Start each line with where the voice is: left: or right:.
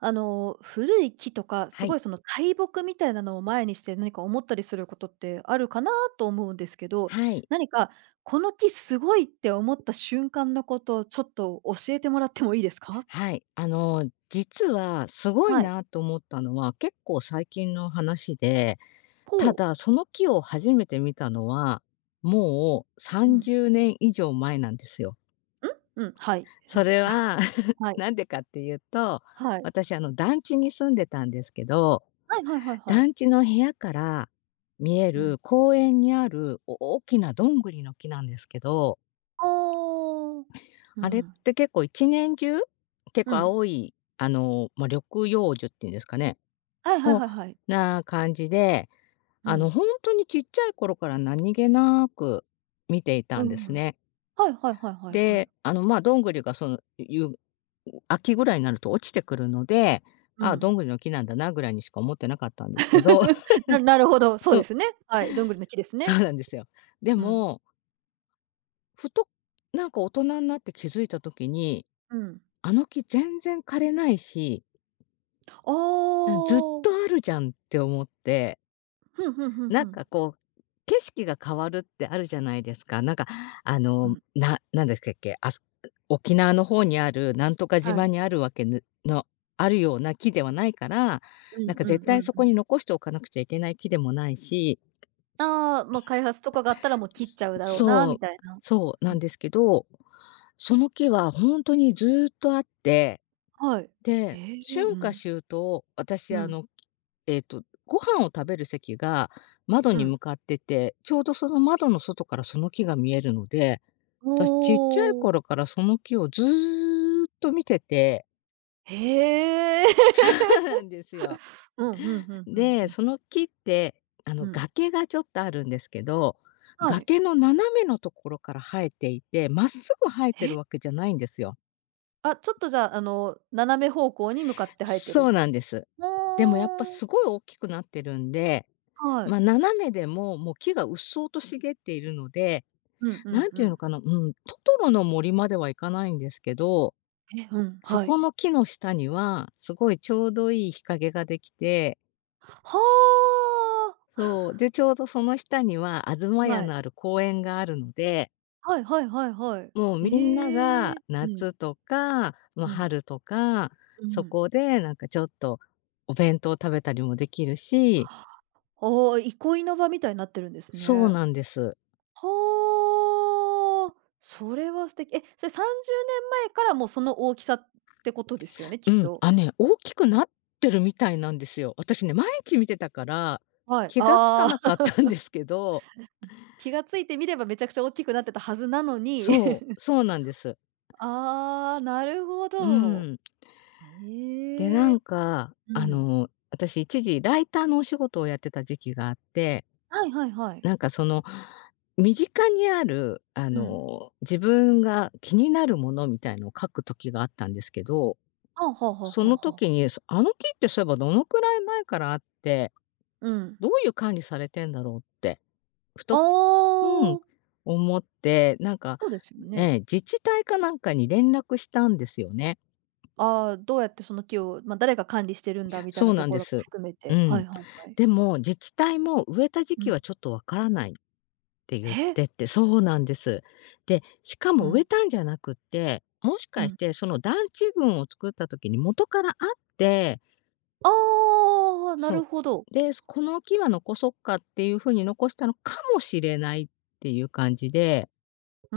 right: 古い木とか、
left: は
right: すご
left: い。
right: いその大木みたいなのを前にして何か思ったりすることってあるかなと思うんですけど、
left: はい。
right: 何かこの木すごいって思った瞬間のことをちょっと教えてもらってもいいですか？
left: はい。実はすごい
right: はい。
left: なと思ったのは、結構最近の話で、た
right: ほう。
left: だその木を初めて見たのは、もう
right: うん。
left: 30年以上前なんですよ。
right: うん、はい。う
left: そ
right: ん。
left: れは
right: はい。
left: なんでかっていうと、
right: はい。
left: 私団地に住んでたんですけど、
right: はいはいはいはい。
left: 団地の部屋から見え
right: うん。
left: る公園にある大きなどんぐりの木なんですけど、
right: ああ。う
left: あれっ
right: ん。
left: て結構一年中、結
right: う
left: 構
right: ん。
left: 青い、緑葉樹っていうんですかね、
right: はいはい
left: を
right: はいはい。
left: な感じで、
right: う
left: あ
right: ん。
left: の、ほんとにちっちゃい頃から何気なく見ていた
right: う
left: ん
right: ん。
left: で
right: う
left: す
right: ん。
left: ね。
right: はいはいはいはいはい。
left: で、どんぐりが秋ぐらいになると落ちてくるので、
right: うん。ああ。うんうん。はいはいはいはい。うんうん。はいはいはいはいはい。う
left: ああ、ど
right: ん。
left: んぐりの木なんだなぐらいにしか思ってなかったんですけど、
right: なるほど、そう
left: そ
right: で
left: う、
right: すね。はい、どんぐりの木です
left: そう
right: ね。
left: なんですよ。で
right: うん。
left: も、ふと、なんか大人になって気づいた時に、
right: うん。
left: あの木全然枯れないし、
right: あ
left: うん、ずっと
right: あ。
left: あるじゃんって思って、
right: ふんふんふん
left: なん
right: ふん。
left: かこう、景色が変わるってあるじゃないですか。なんかあ
right: う
left: の、
right: ん。
left: ななんですっけ、あそ沖縄の方にあるなんとか
right: は
left: 島
right: い。
left: にあるわけぬのあるような木ではないから、
right: う
left: なん
right: ん
left: か
right: う
left: 絶
right: ん
left: 対
right: うん
left: そこ
right: うん。
left: に残しておかなくちゃいけない木でもないし、
right: ああ、ま、開発とかがあったら、もう切っ
left: す
right: ちゃうだろうなみ
left: そ
right: たい
left: う、
right: な。
left: そう
right: う
left: なん
right: ん。
left: ですけど、その木は本当にずっとあって、
right: はい。
left: で、
right: へえ、う
left: 春夏
right: ん。
left: 秋冬、私
right: う
left: あ
right: ん。
left: の、えっと、ご飯を食べる席が窓
right: う
left: に
right: ん。
left: 向かってて、ちょうどその窓の外からその木が見えるので、
right: お
left: 私ちっちゃい
right: お。
left: 頃からその木をずっと見てて、
right: へえ。
left: そうなんですよ。
right: うん、ふんふんふんふ
left: で、
right: ん。
left: その木って、
right: うん。
left: 崖がちょっとあるんですけど、
right: はい。
left: 崖の斜めのところから生えていて、まっすぐ生えてる
right: え、
left: わけじゃないんですよ。
right: あ、ちょっとじゃあ、斜め方向に向かって生えて
left: そ
right: る。
left: うなんです。でもやっぱ
right: ほお。
left: すごい大きくなってるんで、
right: はい。
left: まあ、斜めでも、もう木がうっそうと茂っているので、
right: うんう
left: な
right: ん
left: ん
right: う
left: ていうの
right: ん。
left: かな、うん、トトロの森まではいかないんですけど、
right: え、うん、
left: そ
right: はい。
left: この木の下には、すごいちょうどいい日陰ができて、
right: はあ。
left: そう、で、ちょうどその下にはあずまや
right: はい。
left: のある公園があるので、
right: はいはいはいはい。
left: もうみんな
right: え
left: が
right: え。うん、
left: 夏とか、まあ、
right: うん、
left: 春とか、
right: う
left: そ
right: ん。
left: こでなんかちょっとお弁当を食べたりもできるし、
right: ああ、憩いの場みたいになってるんです
left: そう
right: ね。
left: なんです。
right: はあ、それは素敵。え、それ30年前からもうその大きさってことですよね、
left: う
right: きっ
left: ん、
right: と。
left: あ、ね、大きくなってるみたいなんですよ。私ね、毎日見てたから、
right: はい。
left: 気がつか
right: あ
left: な
right: あ。
left: かっ たんですけど、
right: 気がついてみればめちゃくちゃ大きくなってたはずなのに。
left: そう、そうなんです。
right: ああ、なるほ
left: う
right: ど。
left: ん。で、
right: ええ。うん。
left: 私一時ライターのお仕事をやってた時期があって、
right: はいはいはい。
left: なんかその、身近にある、
right: うん。
left: 自分が気になるものみたいのを書く時があったんですけど、
right: はあはあはあ
left: そ
right: は
left: の
right: あは
left: 時
right: あ。
left: に、あの木ってそういえばどのくらい前からあって、
right: うん。
left: どういう管理されてんだろうってふ
right: あ
left: と、うん、
right: あ、
left: 思って、なんか、
right: そうですよ
left: え
right: ね。
left: え、自治体かなんかに連絡したんですよね。
right: ああ、どうやってその木を、まあ、誰が管理してるんだみたい
left: そ
right: な
left: う
right: と
left: なん
right: こ
left: で
right: ろも
left: す。
right: 含め
left: う
right: て、は
left: ん。
right: いはいはい。
left: でも、自治体も「植えた時
right: う
left: 期
right: ん。
left: はちょっとわからない」って言っ
right: え？
left: てて、そうなんです。で、しか
right: う
left: も植え
right: ん、
left: たんじゃなくって、もし
right: う
left: かし
right: ん。
left: てその団地群を作った時に元からあって、
right: ああ、なる
left: そ
right: ほど。
left: う。で、この木は残そっかっていう風に残したのかもしれないっていう感じで、
right: う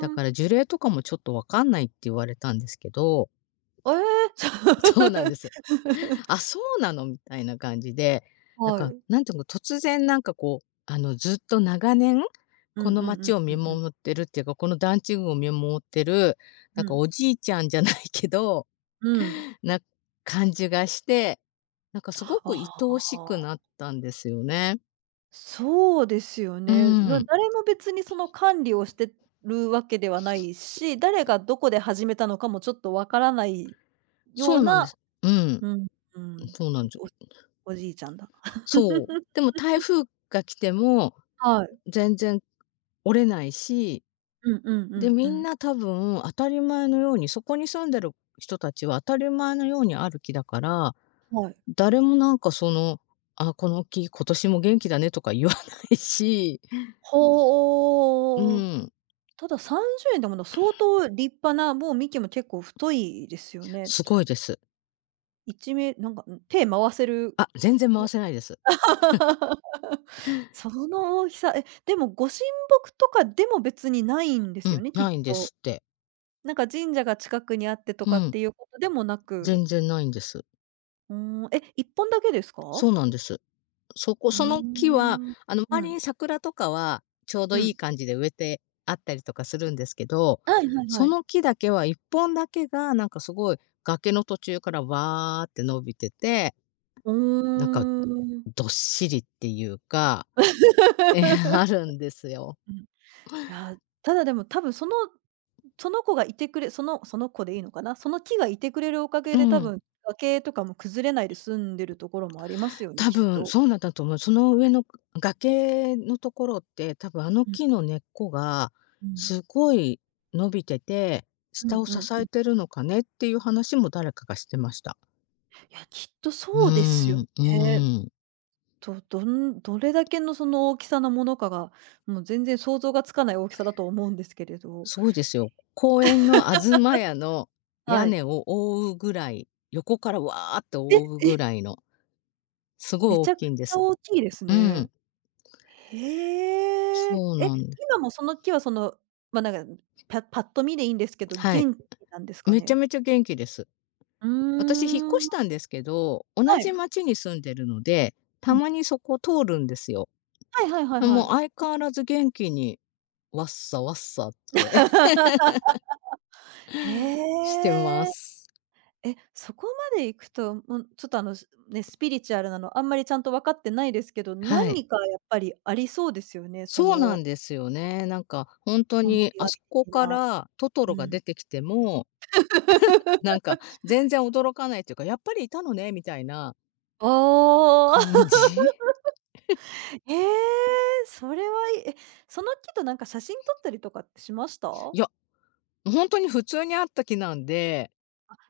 left: だ
right: ん。
left: から樹齢とかもちょっとわかんないって言われたんですけど、
right: ええ。
left: そうなんです。あ、そうなのみたいな感じで、なん
right: は
left: か、
right: い。
left: なんていうの、突然なんかこう、ずっと長年、
right: う
left: こ
right: んう
left: の
right: んう
left: 街
right: ん
left: を
right: う
left: 見
right: んうん。
left: 守ってるっていうか、この団地群を見守ってる、なん
right: う
left: か
right: ん。
left: おじいちゃんじゃないけど、
right: うん。
left: な感じがして、なんかすごく愛
right: あ
left: おしくな
right: あ、
left: ったんですよね。
right: そうですよ
left: うー
right: ね。な
left: ん、
right: 誰も別にその管理をしてるわけではないし、誰がどこで始めたのかもちょっとわからないよ
left: そ
right: う
left: うなんで
right: な。
left: す。うん、
right: うん、うん。
left: そうなんです。
right: おじいちゃんだ。
left: そう。で も台風が来ても、
right: はい。
left: 全然折れないし、
right: うんうんう
left: で、
right: んう
left: みん
right: ん。
left: な多分当たり前のように、そこに住んでる人たちは当たり前のようにある木だから、
right: はい。
left: 誰もなんかその、あ、この木、今年も元気だねとか言わないし、う
right: ほお。
left: ん、
right: ただ30円でもの相当立派な、もう幹も結構太いですよね。
left: すごいです。
right: 1名なんか、手回せる
left: あ、全然回
right: お。
left: せないです。
right: その大きさ、え、でもご神木とかでも別にないんで
left: う
right: すよ
left: ん、
right: ね、き
left: な
right: っ
left: いんです
right: と。
left: って。
right: なんか神社が近くにあってと
left: う
right: かっ
left: ん、
right: ていうことでもなく。
left: 全然ないんです。
right: うーん、え、1本だけですか？
left: そうなんです。そこ
right: うー
left: その木は、
right: ん。う
left: 周り
right: ん、
left: に桜とかはちょうど
right: う
left: いい
right: ん。
left: 感じで植えてあったりとかするんですけど、
right: はいはいは
left: そ
right: い。
left: の木だけは1本だけが、なんかすごい崖の途中からわーって伸びてて、
right: う
left: なんか
right: ーん。
left: どっしりっていうか、え、あ るんですよ。
right: うん。いや、ただでも多分、その子がいてくれ、その子でいいのかな、その木がいてくれるおかげ
left: う
right: で多
left: ん。
right: 分、崖とかも崩れないで済んでるところもありますよね、
left: 多
right: きっ
left: 分
right: と。
left: そうなんだと思う。その上の崖のところって、多分あの
right: うん
left: 木の根っこが
right: うん。
left: すごい伸びてて、
right: う
left: 下
right: ん
left: を
right: う
left: 支
right: んう
left: え
right: ん。
left: てるのかねっていう話も誰かがしてました。
right: いや、きっと
left: うー
right: そうですよ
left: ん、う
right: ね。
left: ーん。
right: どれだけのその大きさのものかが、もう全然想像がつかない大きさだと思うんですけれど。
left: すごいですよ。公園のあずまやの屋
right: はい。
left: 根を覆うぐらい、横からわーって覆
right: え、
left: うぐらいの、すごい
right: め
left: 大
right: ちゃく
left: きいんで
right: ちゃ
left: す。
right: 大きいです
left: う
right: ね。
left: ん、
right: へえ。
left: そう
right: え、
left: なんです。
right: 今もその木はその、ま、なんか、パッと見でいいんですけど、
left: はい。
right: 元気なんですか
left: めちゃ
right: ね？
left: めちゃ元気です。
right: うー
left: 私、引っ越し
right: ん、
left: たんですけど、同
right: は
left: じ
right: い。
left: 町に住んでるので、た
right: うん。
left: まにそこ通るんですよ。
right: はいはいはいは
left: もう
right: い。
left: 相変わらず元気に、わっさわっさって してま
right: へえ。
left: す。
right: え、そこまで行くと、もうちょっとスピリチュアルなのあんまりちゃんと分かってないですけど、
left: はい。
right: 何かやっぱりありそうですよね、そ
left: そうなん
right: の
left: ですよね。なんか、本当
right: 守
left: に、
right: り
left: あ
right: 神
left: そこ
right: 的
left: か
right: な。
left: らトトロ
right: う
left: が
right: ん。
left: 出てきても、なんか、全然驚かないというか、やっぱりいたのね、みたいな
right: おお。
left: 感じ。
right: ええ、それは、いいえ、その木となんか写真撮ったりとかってしました？あ、
left: いや、本当に普通にあった木なんで、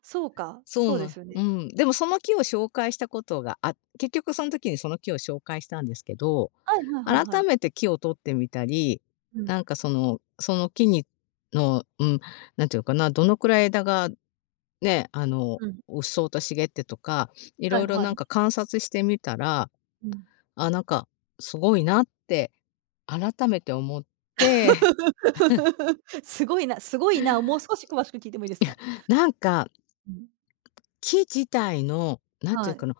right: そうか、
left: そ
right: そ
left: う
right: うで
left: な
right: すよ
left: う
right: ね。
left: ん。でもその木を紹介したことが結局その時にその木を紹介したんですけど、
right: はいはいはいは
left: 改
right: い。
left: めて木を取ってみたり、
right: うん、
left: その木にの、うん、なんていうのかな、どのくらい枝がね、あの、
right: うん。
left: うっそうと茂ってとか、い
right: は
left: ろ
right: い
left: いろ
right: はい
left: な
right: は
left: んか
right: い。
left: 観察してみたら、
right: うん。
left: あ、なんかすごいなって改めて思って、
right: すごいな、すごいな、もう少し詳しく聞いてもいいですか？
left: なんか
right: うん。
left: 木自体の、なんていう
right: はい。
left: かな、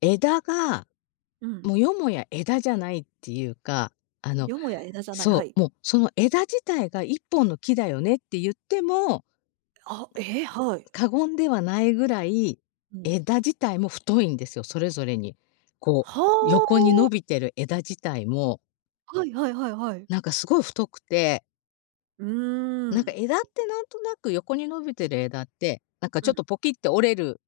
left: 枝が
right: うん。
left: もよもや枝じゃないっていうか、あの、
right: よもや枝じゃない、は
left: そ
right: い。
left: う、もうその枝自体が一本の木だよねって言っても、
right: あ、ええ、はい。
left: 過言ではないぐらい、
right: うん。
left: 枝自体も太いんですよ、それぞれに。こう、
right: は
left: 横に伸び
right: あ。
left: てる枝自体も、
right: はいはいはいはい。
left: なんかすごい太くて、
right: うー
left: なんか
right: ん。
left: 枝ってなんとなく横に伸びてる枝って、なんか
right: う
left: ちょっ
right: ん。
left: とポキって折れる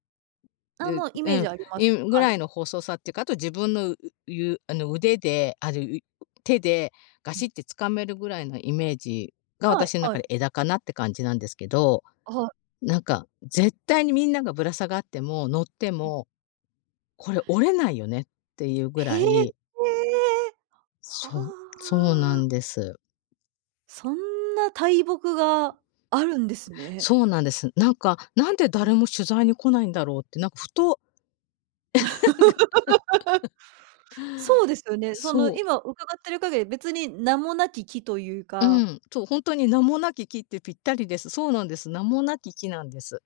right: あ、
left: で
right: もうイ
left: う
right: メー
left: ん、
right: ジありま
left: い
right: す。
left: ぐ
right: は
left: ら
right: い。
left: いの細さっていうか、あと自分の、うゆあの、腕で、ある、う手でガ
right: う
left: シ
right: ん。
left: って掴めるぐらいのイメージが
right: はい
left: 私の
right: は
left: 中
right: い。
left: で枝かなって感じなんですけど、
right: あ、
left: なんか絶対にみんながぶら下がっても乗っても、これ折れないよねっていうぐら
right: へえ。
left: い、そう
right: は
left: そうな
right: あ、
left: んです。
right: そんな大木があるんですね。
left: そうなんです。なんか、なんで
right: う
left: 誰
right: ん。
left: も取材に来ないんだろうって、なんかふと、なんか
right: そうですよね。そ
left: そ
right: の
left: う、
right: 今伺ってる限り、別に名もなき木という
left: う
right: か、
left: ん、そう、本当に名もなき木ってぴったりです。そうなんです。名もなき木なんです。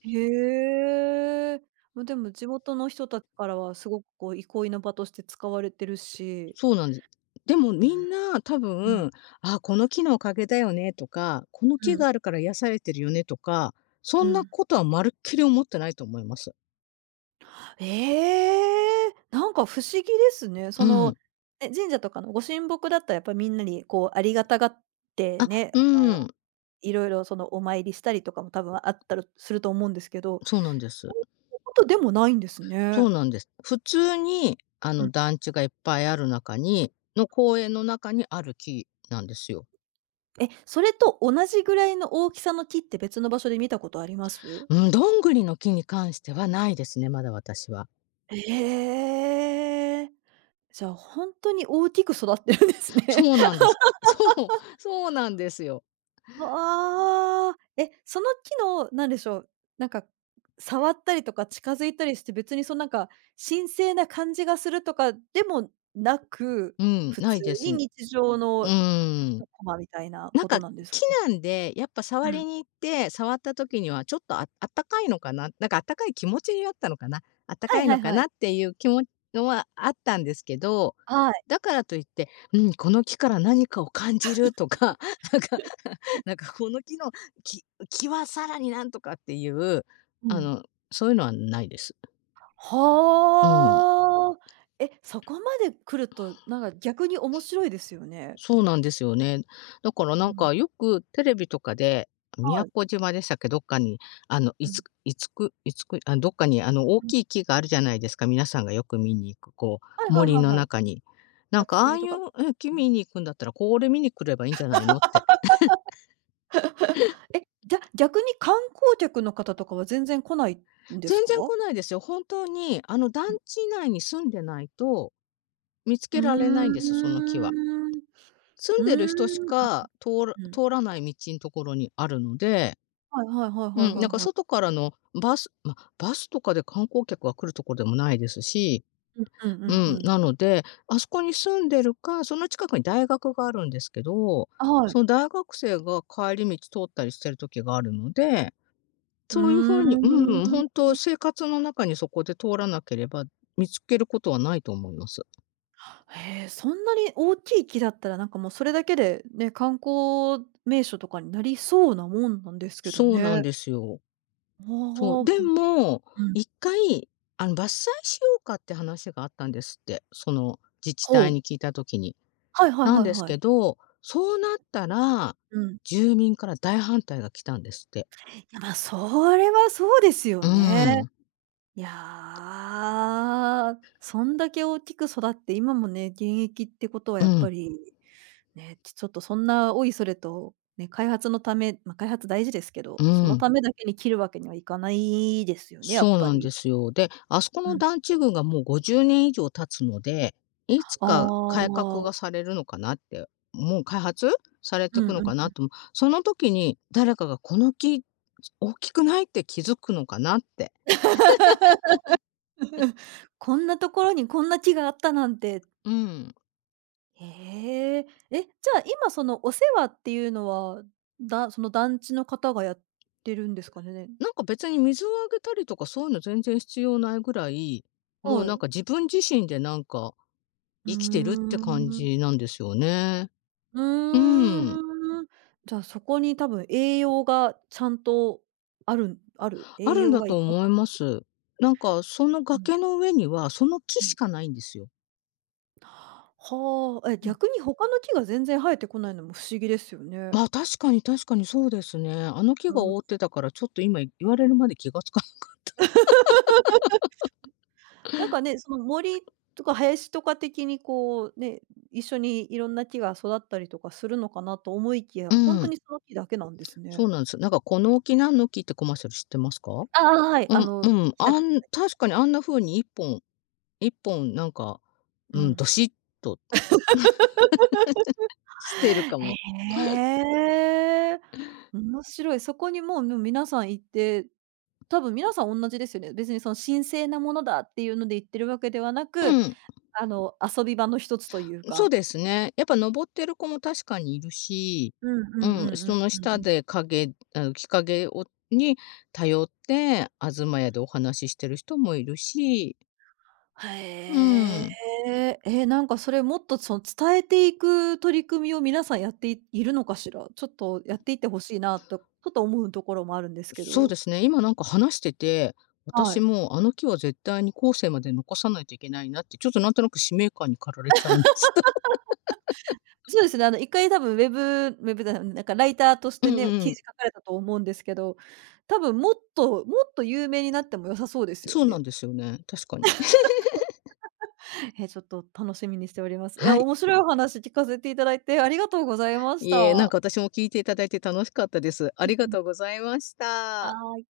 right: へえ。ま、でも地元の人たちからはすごくこう憩いの場として使われてるし。
left: そうなんです。でも
right: う
left: みん
right: ん、
left: な多
right: うん。
left: 分、「あ、この木のおかげだよね」とか、「この
right: う
left: 木
right: ん、
left: があるから癒されてるよね」とか、そ
right: う
left: んな
right: ん。
left: ことはまるっきり思ってないと思います。
right: ええ、なんか不思議ですね。
left: う
right: その、
left: ん。
right: ね、神社とかのご神木だったらやっぱみんなにこうありがたがって
left: あ、
right: ね、
left: うん、
right: いろいろそのお参りしたりとかも多分あったるすると思うんですけど、
left: そうなんで
right: そ
left: す。
right: ういうことでもないんです
left: そ
right: ね。
left: うなんです。普通に、
right: うん。
left: 団地がいっぱいある中にの公園の中にある木なんですよ。
right: え、それと同じぐらいの大きさの木って別の場所で見たことあります？
left: うん、どんぐりの木に関してはないですね、まだ私は。
right: ええ。じゃあ、ほんとに大きく育ってるんですね。
left: そうなんです。そう、そうなんですよ。
right: ああ、え、その木の、なんでしょう、なんか、触ったりとか近づいたりして、別にそのなんか、神聖な感じがするとかでもなく、
left: うん、
right: 普
left: ない
right: 通
left: です。
right: に日常の
left: うん。
right: 一コマみたいな
left: なん
right: こと
left: か、
right: なんですか
left: 木
right: ね？
left: なんで、やっぱ触
right: う
left: り
right: ん。
left: に行って、触った時にはちょっと、あったかいのかな、なんかあったかい気持ちになったのかな、あった
right: は
left: か
right: い
left: い
right: は
left: の
right: い
left: か
right: は
left: な
right: い。
left: っていう気ものはあったんですけど、
right: はい。
left: だからといって、うん、この木から何かを感じるとか、なんかなんかこの木の、木、木はさらになんとかっていう、
right: う
left: あ
right: ん。
left: の、そういうのはないです。うん。
right: はあ。え、そこまで来ると、なんか逆に面白いですよね。
left: そうなんですよね。だから
right: う
left: なん
right: ん。
left: かよくテレビとかで、
right: は
left: 宮
right: い。
left: 古島でしたっけ、どっかに、あの、い
right: う
left: つ
right: ん。
left: いつくいつくあ、どっかにあの大きい 木があるじゃないですか、皆さんがよく見に行く、こ
right: は
left: う、
right: いはい
left: 森
right: はい
left: の
right: はい。
left: 中に。なん
right: 屋
left: か
right: 久
left: ああ
right: 杉
left: い
right: と
left: う、
right: か。
left: うん、木
right: うん。
left: 見に行くんだったら、これ見に来ればいいんじゃないのって。
right: え、じゃ、逆に観光客の方とかは全然来ないんです
left: 全
right: か？
left: 然来ないですよ。本当にあの団
right: うん。
left: 地内に住んでないと、見つ
right: う
left: け
right: ー
left: られないんです、その木は。
right: ん。
left: 住ん
right: う
left: でる人し
right: ーん、
left: か通ら
right: うん。
left: 通らない道んところにあるので、
right: はいはいはい
left: う
right: はい
left: ん、
right: は
left: なん
right: い
left: か
right: はい。
left: 外からのバスとかで観光客が来るところでもないですし、
right: うんう
left: う
right: ん
left: ん、
right: うん。
left: なので、あそこに住んでるか、その近くに大学があるんですけど、
right: あ、はい。
left: その大学生が帰り道通ったりしてる時があるので、
right: う
left: そういう
right: ー
left: 風に、うん、本
right: ん。
left: 当生活の中にそこで通らなければ、見つけることはないと思います。
right: へえ、そんなに大きい木だったら、なんかもうそれだけでね、観光名所とかになりそうなもんなんですけど
left: そうなん
right: ね。
left: ですよ。
right: あ
left: そう、
right: あ、うん
left: でも、
right: うん。
left: 一回あの伐採しようかって話があったんですって、その自治
right: ほ
left: 体
right: う。
left: に聞いた時に。
right: はいはい
left: なん
right: はい
left: です
right: はい。
left: けど、そうなったら、
right: うん。い
left: 住民から大反対が来たんですって。
right: や、ま、それはそうです
left: う
right: よね。
left: ん、
right: いやー、そんだけ大きく育って、今もね、現役ってことは
left: う
right: やっぱ
left: ん、
right: り、ね、ちょっとそんなおいそれと、ね、開発のためまあ、開発大事ですけ
left: う
right: ど、その
left: ん。
right: ためだけに切るわけにはいかないですよね、やっ
left: そう
right: ぱ
left: なんで
right: り。
left: すよ。で、あそこの
right: うん。
left: 団地群がもう50年以上経つので、いつ
right: ああ、
left: か改革がされるのかなって、もう開発されて
right: う
left: く
right: ん
left: の
right: う
left: かな
right: ん。
left: と思う。その時に誰かがこの木、大きくないって気づくのかなって。
right: こんなところにこんな木があったなんて、
left: うん。
right: へえ。え、じゃあ今そのお世話っていうのは、その団地の方がやってるんですかね？
left: なんか別に水をあげたりとかそういうの全然必要ないぐらい、も
right: は
left: うなん
right: い。
left: か自分自身でなんか
right: ふー
left: 生きてるって感
right: ん。
left: じなんですよね。
right: う
left: うん、
right: ーん。じゃあ、そこに多分栄養がちゃんとある、
left: あ
right: 栄
left: るん
right: 養
left: だ
right: が
left: と
right: 行き
left: 思
right: 渡
left: い
right: っ
left: ま
right: て。
left: す。なんかその
right: うん
left: 崖の上には、その木
right: う
left: し
right: ん。
left: かないんですよ。
right: はあ、え、
left: うん。
right: 逆に他の木が全然生えてこないのも不思議ですよね。
left: まあ、確かにそうですね。あの木
right: う
left: が
right: ん。
left: 覆ってたから、ちょっと今言われるまで気がつか
right: なんかね、その森とか林とか的にこうね、一緒にいろんな木が育ったりとかするのかなと思いきや、
left: う
right: ほんと
left: ん、
right: にその木だけなんです
left: そ
right: ね。
left: うなんです。なんか「この木何の木」ってコマーシャル知ってますか？
right: ああ、はい、
left: う
right: あ
left: ん、う
right: の、
left: ん、
right: 日立でした。
left: 確かにあんな風に一本一本なんか、
right: う
left: うん、ど
right: ん。
left: しっとしてるかも。
right: へえ、面白い。そこにもう、皆さん行って、多分皆さんおんなじですよね。別にその神聖なものだっていうので行ってるわけではな
left: う
right: く、
left: ん。
right: 遊び場の一つという
left: そう
right: か。
left: ですね。やっぱ登ってる子も確かにいるし、
right: うん
left: う
right: うんう
left: ん、
right: んう
left: そ
right: ん
left: の
right: うんう
left: 下
right: ん。
left: であの、木陰をに頼って、あずまやでお話ししてる人もいるし、う
right: へ
left: ん、
right: え。え、なんかそれもっとその伝えていく取り組みを皆さんやっていいるのかしら？ちょっとやっていって欲しいなと、ちょっと思うところもあるんですけ
left: そう
right: ど。
left: ですね、今なんか話してて、
right: は
left: 私
right: い。
left: もあの木は絶対に後世まで残さないといけないなって、ちょっとなんとなく使命感に駆られちゃいました。
right: そうですね、一回多分、ウェブなんかライターとし
left: うん
right: てね、
left: う
right: 記
left: ん。
right: 事書かれたと思うんですけど、多分もっともっと有名になっても良さそうですよ
left: そうなん
right: ね。
left: ですよね、確かに。
right: え、ちょっと楽しみにしております。い
left: は
right: や、
left: い。
right: 面白いお話聞かせていただいてありがとうございまし
left: いえ、なんか
right: た。
left: 私も聞いていただいて楽しかったです。あ
right: うん
left: りが
right: うん。
left: とうございまし
right: は
left: た。
right: い。